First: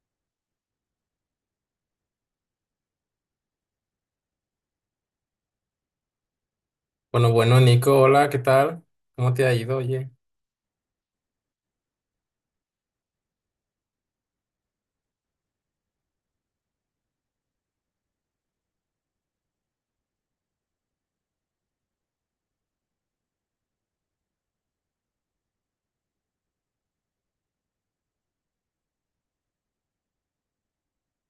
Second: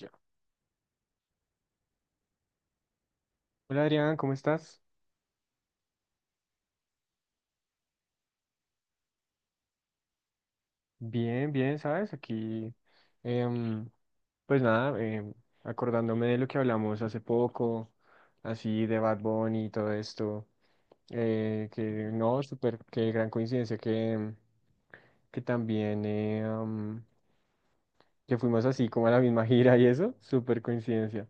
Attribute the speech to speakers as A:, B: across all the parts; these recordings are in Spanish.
A: Ya. Hola Adrián, ¿cómo estás?
B: Bueno, bueno, Nico, hola, ¿qué tal? ¿Cómo te ha ido? Oye,
A: Bien, bien, ¿sabes? Aquí, em, pues nada, acordándome de lo que hablamos hace poco, así de Bad Bunny y todo esto, que no, súper, qué gran coincidencia que, que también, que fuimos así como a la misma gira y eso, súper coincidencia,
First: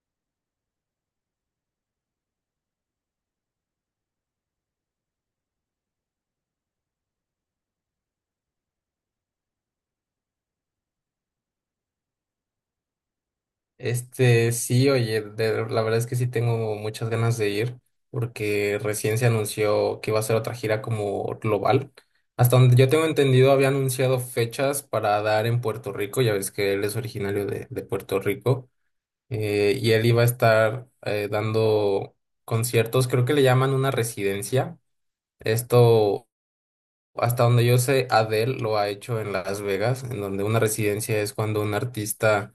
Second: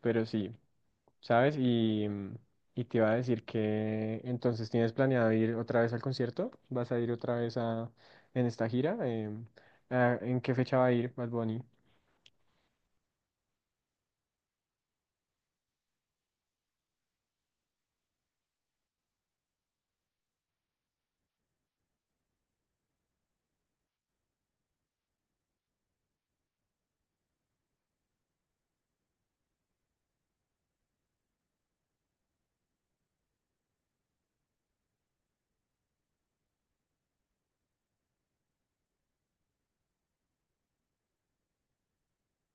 A: pero sí, ¿sabes? Y, mm, y te iba a decir que entonces tienes planeado ir otra vez al concierto, ¿vas a ir otra vez en esta gira? ¿En qué fecha va a ir Bad Bunny?
B: este, sí, oye, la verdad es que sí tengo muchas ganas de ir porque recién se anunció que iba a ser otra gira como global. Hasta donde yo tengo entendido, había anunciado fechas para dar en Puerto Rico, ya ves que él es originario de Puerto Rico, y él iba a estar dando conciertos, creo que le llaman una residencia. Esto Hasta donde yo sé, Adele lo ha hecho en Las Vegas, en donde una residencia es cuando un artista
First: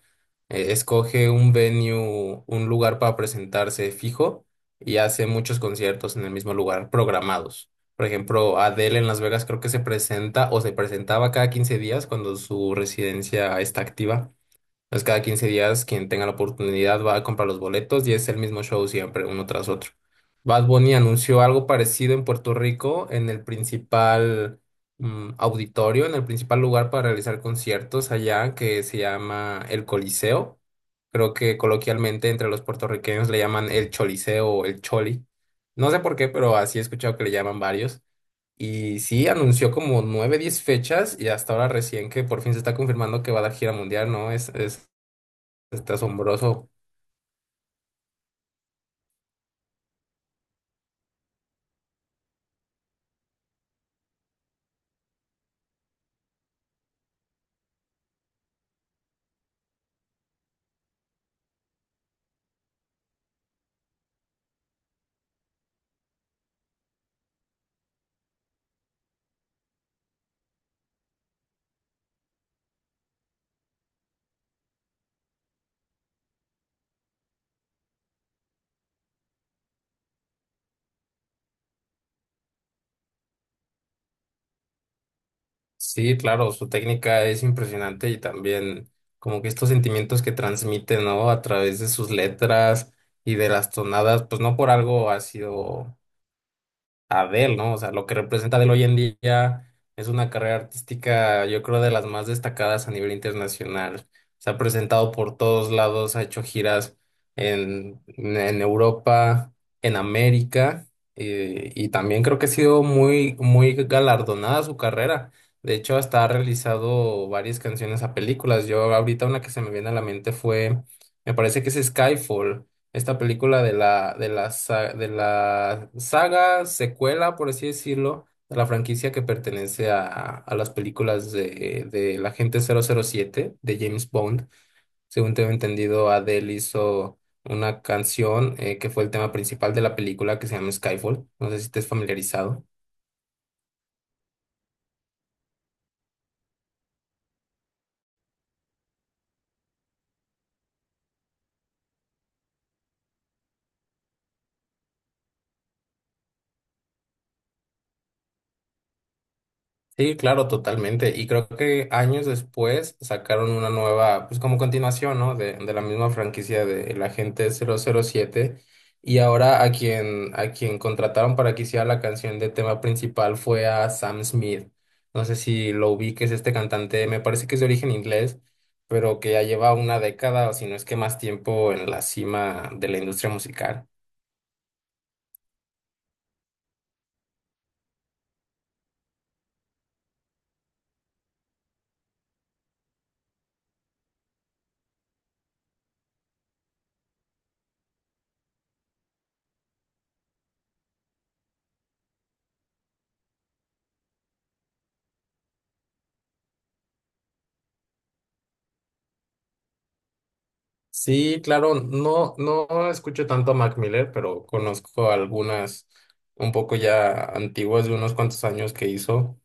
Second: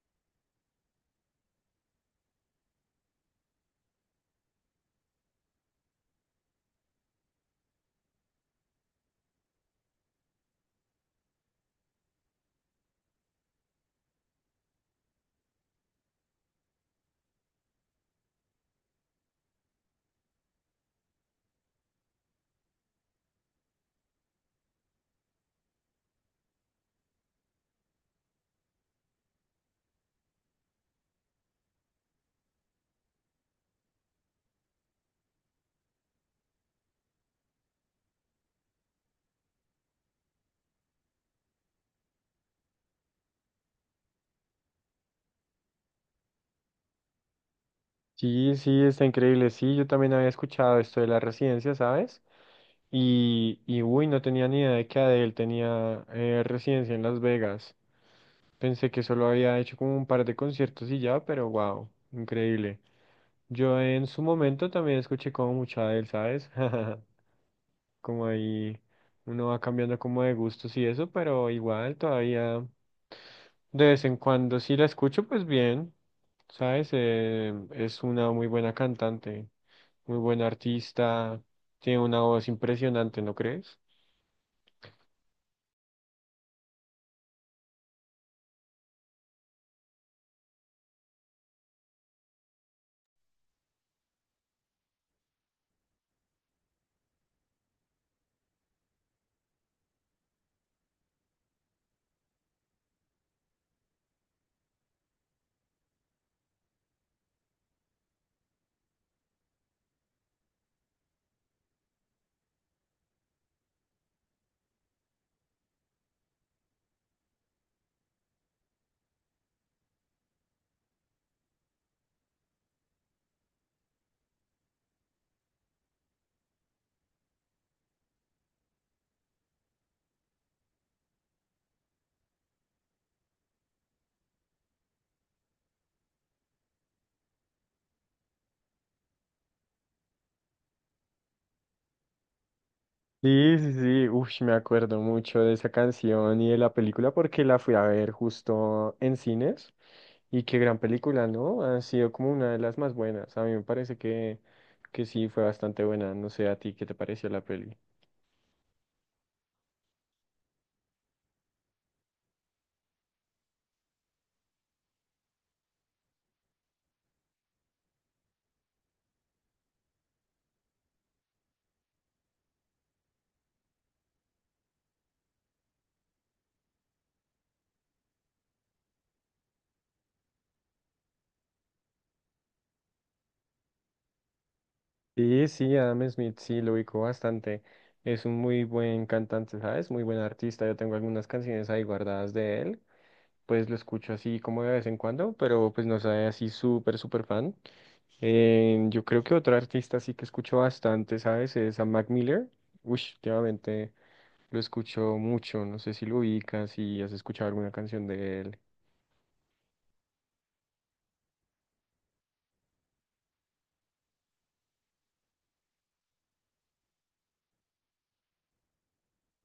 B: escoge un venue, un lugar para presentarse fijo y hace muchos conciertos en el mismo lugar programados. Por ejemplo, Adele en Las Vegas creo que se presenta o se presentaba cada 15 días cuando su residencia está activa. Entonces, cada 15 días, quien tenga la oportunidad va a comprar los boletos y es el mismo show siempre, uno tras otro. Bad Bunny anunció algo parecido en Puerto Rico, en el principal, auditorio, en el principal lugar para realizar conciertos allá, que se llama el Coliseo. Creo que coloquialmente entre los puertorriqueños le llaman el Choliseo o el Choli. No sé por qué, pero así he escuchado que le llaman varios. Y sí, anunció como nueve, diez fechas y hasta ahora recién que por fin se está confirmando que va a dar gira mundial, ¿no? Es Está asombroso.
A: Sí, sí, está increíble. Sí, yo también había escuchado esto de la residencia, ¿sabes? Y uy, no tenía ni idea de que Adele tenía residencia en Las Vegas. Pensé que solo había hecho como un par de conciertos y ya, pero wow, increíble. Yo en su momento también escuché como mucho Adele, ¿sabes? Como ahí uno va cambiando como de gustos y eso, pero igual todavía. De vez en cuando sí la escucho, pues bien, ¿sabes? Es una muy buena cantante, muy buena artista, tiene una voz impresionante, ¿no crees?
B: Sí, claro, su técnica es impresionante y también como que estos sentimientos que transmite, ¿no? A través de sus letras y de las tonadas, pues no por algo ha sido Adele, ¿no? O sea, lo que representa Adele hoy en día es una carrera artística, yo creo, de las más destacadas a nivel internacional. Se ha presentado por todos lados, ha hecho giras en Europa, en América, y también creo que ha sido muy, muy galardonada su carrera. De hecho, hasta ha realizado varias canciones a películas. Yo ahorita una que se me viene a la mente fue, me parece que es Skyfall, esta película de de la saga, secuela, por así decirlo, de la franquicia que pertenece a las películas de el agente 007 de James Bond. Según tengo entendido, Adele hizo una canción que fue el tema principal de la película que se llama Skyfall. No sé si estés familiarizado.
A: Sí, sí, sí, uf, me acuerdo mucho de esa canción y de la película porque la fui a ver justo en cines y qué gran película, ¿no? Ha sido como una de las más buenas, a mí me parece que sí fue bastante buena, no sé a ti qué te pareció la peli.
B: Sí, claro, totalmente. Y creo que años después sacaron una nueva, pues como continuación, ¿no? De la misma franquicia de El Agente 007. Y ahora a quien contrataron para que hiciera la canción de tema principal fue a Sam Smith. No sé si lo ubiques, este cantante, me parece que es de origen inglés, pero que ya lleva una década o si no es que más tiempo en la cima de la industria musical.
A: Sí, sí, Adam Smith, sí, lo ubico bastante. Es un muy buen cantante, ¿sabes? Muy buen artista. Yo tengo algunas canciones ahí guardadas de él. Pues lo escucho así como de vez en cuando, pero pues no soy así súper, súper fan. Yo creo que otro artista sí que escucho bastante, ¿sabes? Es a Mac Miller. Uy, últimamente lo escucho mucho. No sé si lo ubicas, si has escuchado alguna canción de él.
B: Sí, claro, no, no escucho tanto a Mac Miller, pero conozco algunas un poco ya antiguas de unos cuantos años que hizo.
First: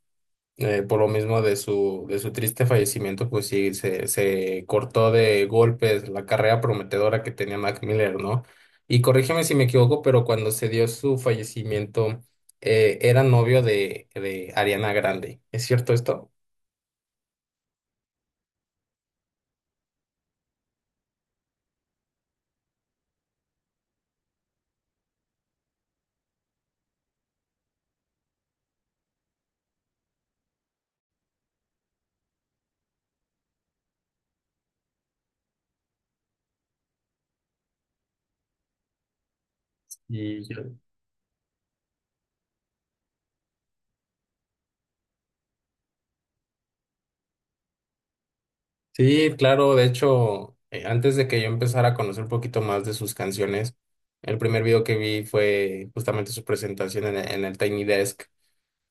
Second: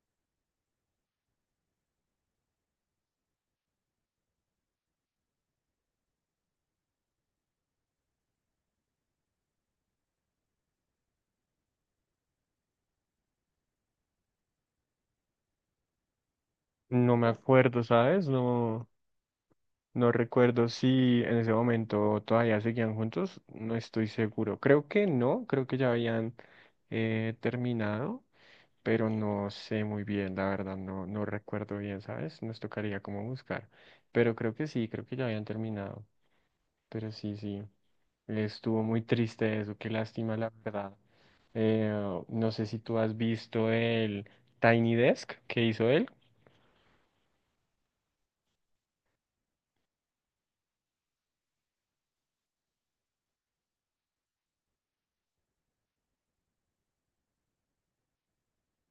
B: Por lo mismo de su triste fallecimiento, pues sí, se cortó de golpes la carrera prometedora que tenía Mac Miller, ¿no? Y corrígeme si me equivoco, pero cuando se dio su fallecimiento, era novio de Ariana Grande. ¿Es cierto esto?
A: No me acuerdo, ¿sabes? No. No recuerdo si en ese momento todavía seguían juntos, no estoy seguro. Creo que no, creo que ya habían terminado, pero no sé muy bien, la verdad, no, no recuerdo bien, ¿sabes? Nos tocaría como buscar, pero creo que sí, creo que ya habían terminado, pero sí, sí, estuvo muy triste eso, qué lástima,
B: Y
A: la verdad. Eh, no sé si tú has visto el Tiny Desk que hizo él.
B: Sí, claro, de hecho, antes de que yo empezara a conocer un poquito más de sus canciones, el primer video que vi fue justamente su presentación en el Tiny Desk.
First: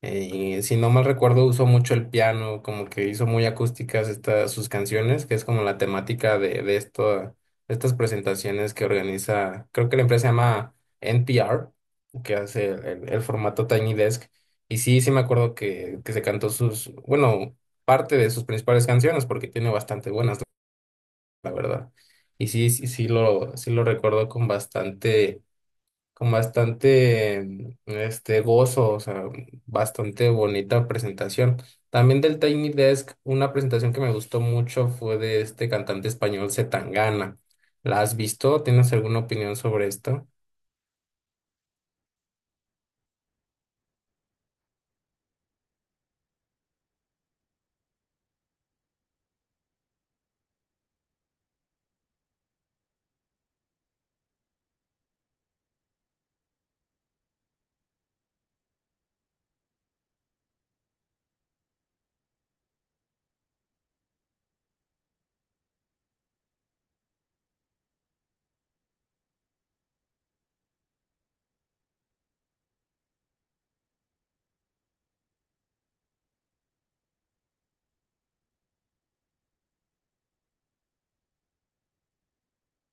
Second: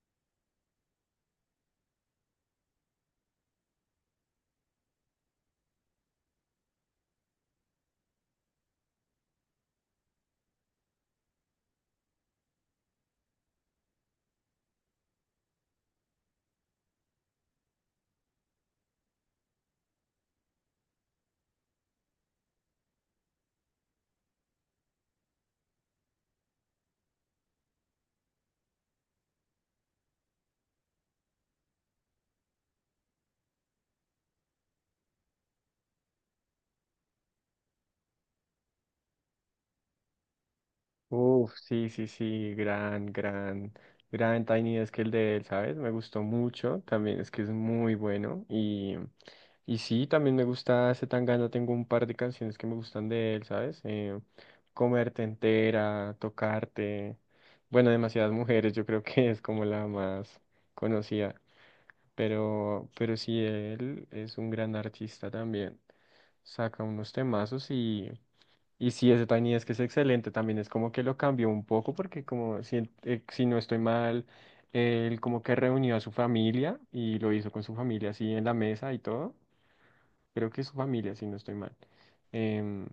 B: Y si no mal recuerdo, usó mucho el piano, como que hizo muy acústicas estas sus canciones, que es como la temática de estas presentaciones que organiza, creo que la empresa se llama NPR, que hace el formato Tiny Desk. Y sí, sí me acuerdo que se cantó sus, bueno, parte de sus principales canciones, porque tiene bastante buenas, la verdad. Y sí, sí, sí lo recuerdo con bastante, con bastante este, gozo, o sea, bastante bonita presentación. También del Tiny Desk, una presentación que me gustó mucho fue de este cantante español C. Tangana. ¿La has visto? ¿Tienes alguna opinión sobre esto?
A: Uf, sí, sí, sí, gran, gran, gran Tiny Desk el de él, ¿sabes? Me gustó mucho, también es que es muy bueno y sí, también me gusta Zetangana, tengo un par de canciones que me gustan de él, ¿sabes? Comerte entera, Tocarte, bueno, demasiadas mujeres, yo creo que es como la más conocida, pero sí, él es un gran artista también, saca unos temazos y... Y sí, ese Tiny Desk es excelente, también es como que lo cambió un poco porque como si, si no estoy mal, él como que reunió a su familia y lo hizo con su familia así en la mesa y todo. Creo que es su familia, si no estoy mal. Em,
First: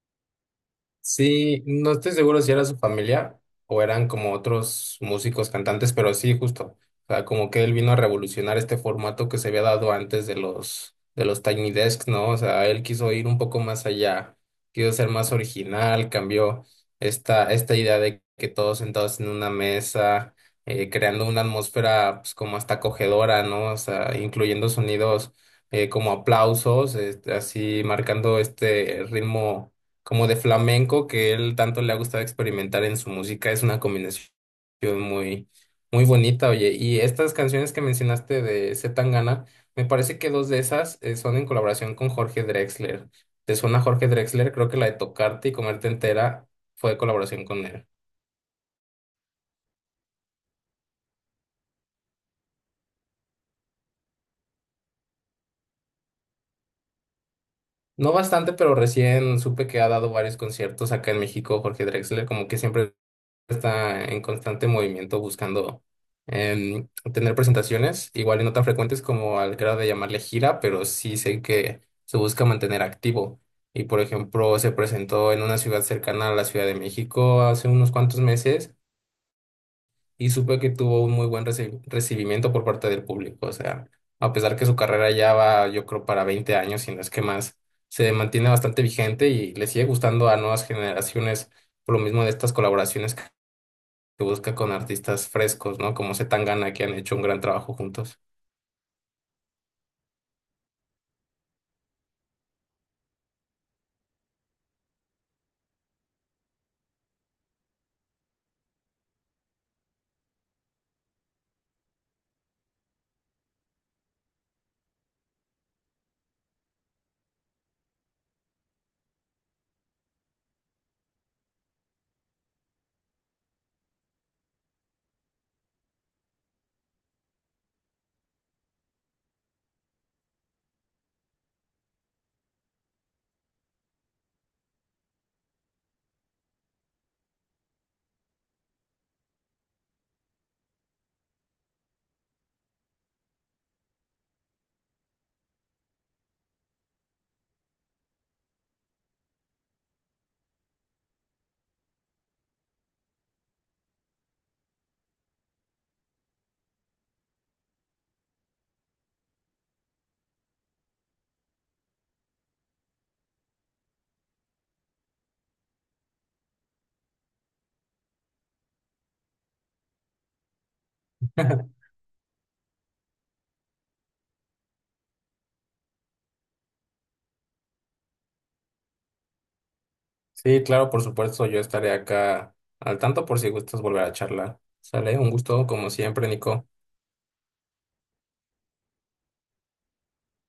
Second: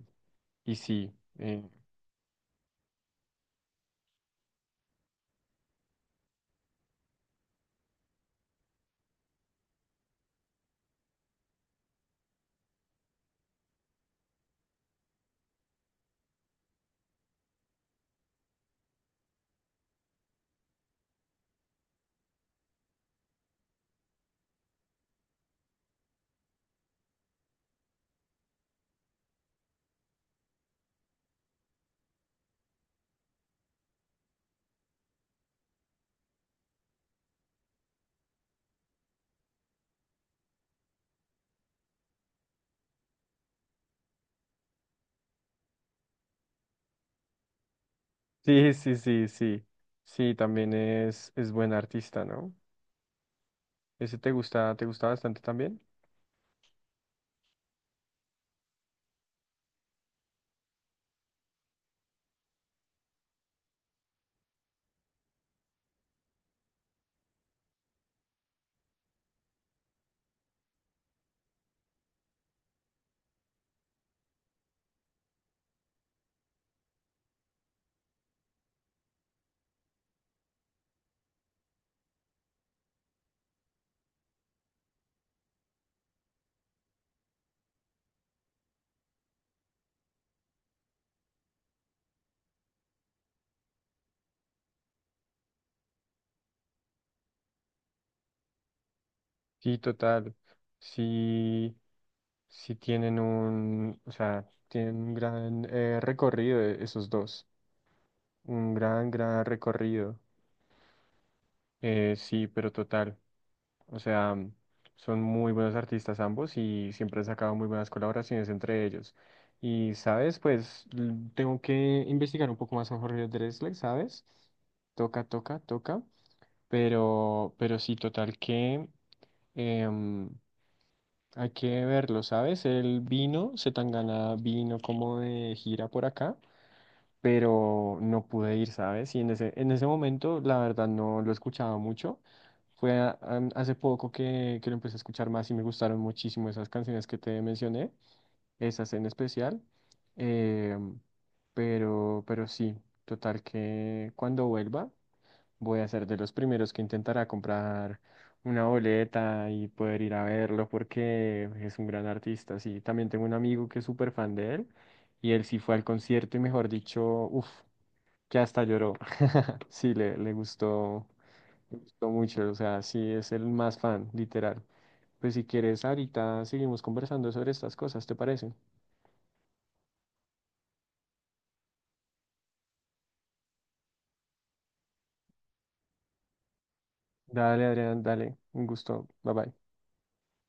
A: y sí,
B: Sí,
A: eh,
B: no estoy seguro si era su familia o eran como otros músicos cantantes, pero sí, justo. O sea, como que él vino a revolucionar este formato que se había dado antes de los Tiny Desks, ¿no? O sea, él quiso ir un poco más allá, quiso ser más original, cambió esta idea de que todos sentados en una mesa, creando una atmósfera pues, como hasta acogedora, ¿no? O sea, incluyendo sonidos como aplausos, este, así marcando este ritmo como de flamenco que él tanto le ha gustado experimentar en su música. Es una combinación muy, muy bonita, oye. Y estas canciones que mencionaste de C. Tangana, me parece que dos de esas son en colaboración con Jorge Drexler. ¿Te suena Jorge Drexler? Creo que la de Tocarte y Comerte Entera fue de colaboración con él.
A: sí, sí, sí, sí. Sí, también es buen artista, ¿no? Ese te gusta bastante también.
B: No bastante, pero recién supe que ha dado varios conciertos acá en México, Jorge Drexler, como que siempre está en constante movimiento buscando, em, tener presentaciones, igual y no tan frecuentes como al grado de llamarle gira, pero sí sé que se busca mantener activo. Y por ejemplo, se presentó en una ciudad cercana a la Ciudad de México hace unos cuantos meses y supe que tuvo un muy buen recibimiento por parte del público. O sea, a pesar que su carrera ya va, yo creo, para 20 años, si no es que más, se mantiene bastante vigente y le sigue gustando a nuevas generaciones por lo mismo de estas colaboraciones que busca con artistas frescos, ¿no? Como Zetangana, que han hecho un gran trabajo juntos.
A: Sí, total. Sí, sí tienen un, o sea, tienen un gran recorrido esos dos. Un gran, gran recorrido. Sí, pero total. O sea, mm, son muy buenos artistas ambos y siempre han sacado muy buenas colaboraciones entre ellos. Y, ¿sabes? Pues tengo que investigar un poco más a Jorge Drexler, ¿sabes? Toca, toca, toca. Pero sí, total que em, hay que verlo, ¿sabes? Él vino, se Zetangana vino como de gira por acá. Pero no pude ir, ¿sabes? Y en en ese momento, la verdad, no lo escuchaba mucho. Hace poco que lo empecé a escuchar más y me gustaron muchísimo esas canciones que te mencioné, esas en especial. Eh, pero sí, total que cuando vuelva voy a ser de los primeros que intentará comprar una boleta y poder ir a verlo porque es un gran artista. Sí, también tengo un amigo que es súper fan de él y él sí fue al concierto y mejor dicho, uff, que hasta lloró. Sí, le gustó mucho, o sea, sí es el más fan, literal. Pues si quieres, ahorita seguimos conversando sobre estas cosas, ¿te parece?
B: Sí, claro, por supuesto, yo estaré acá al tanto por si gustas volver a charlar. Sale, un gusto como siempre, Nico.
A: Dale, Adrián, dale, un gusto, bye bye.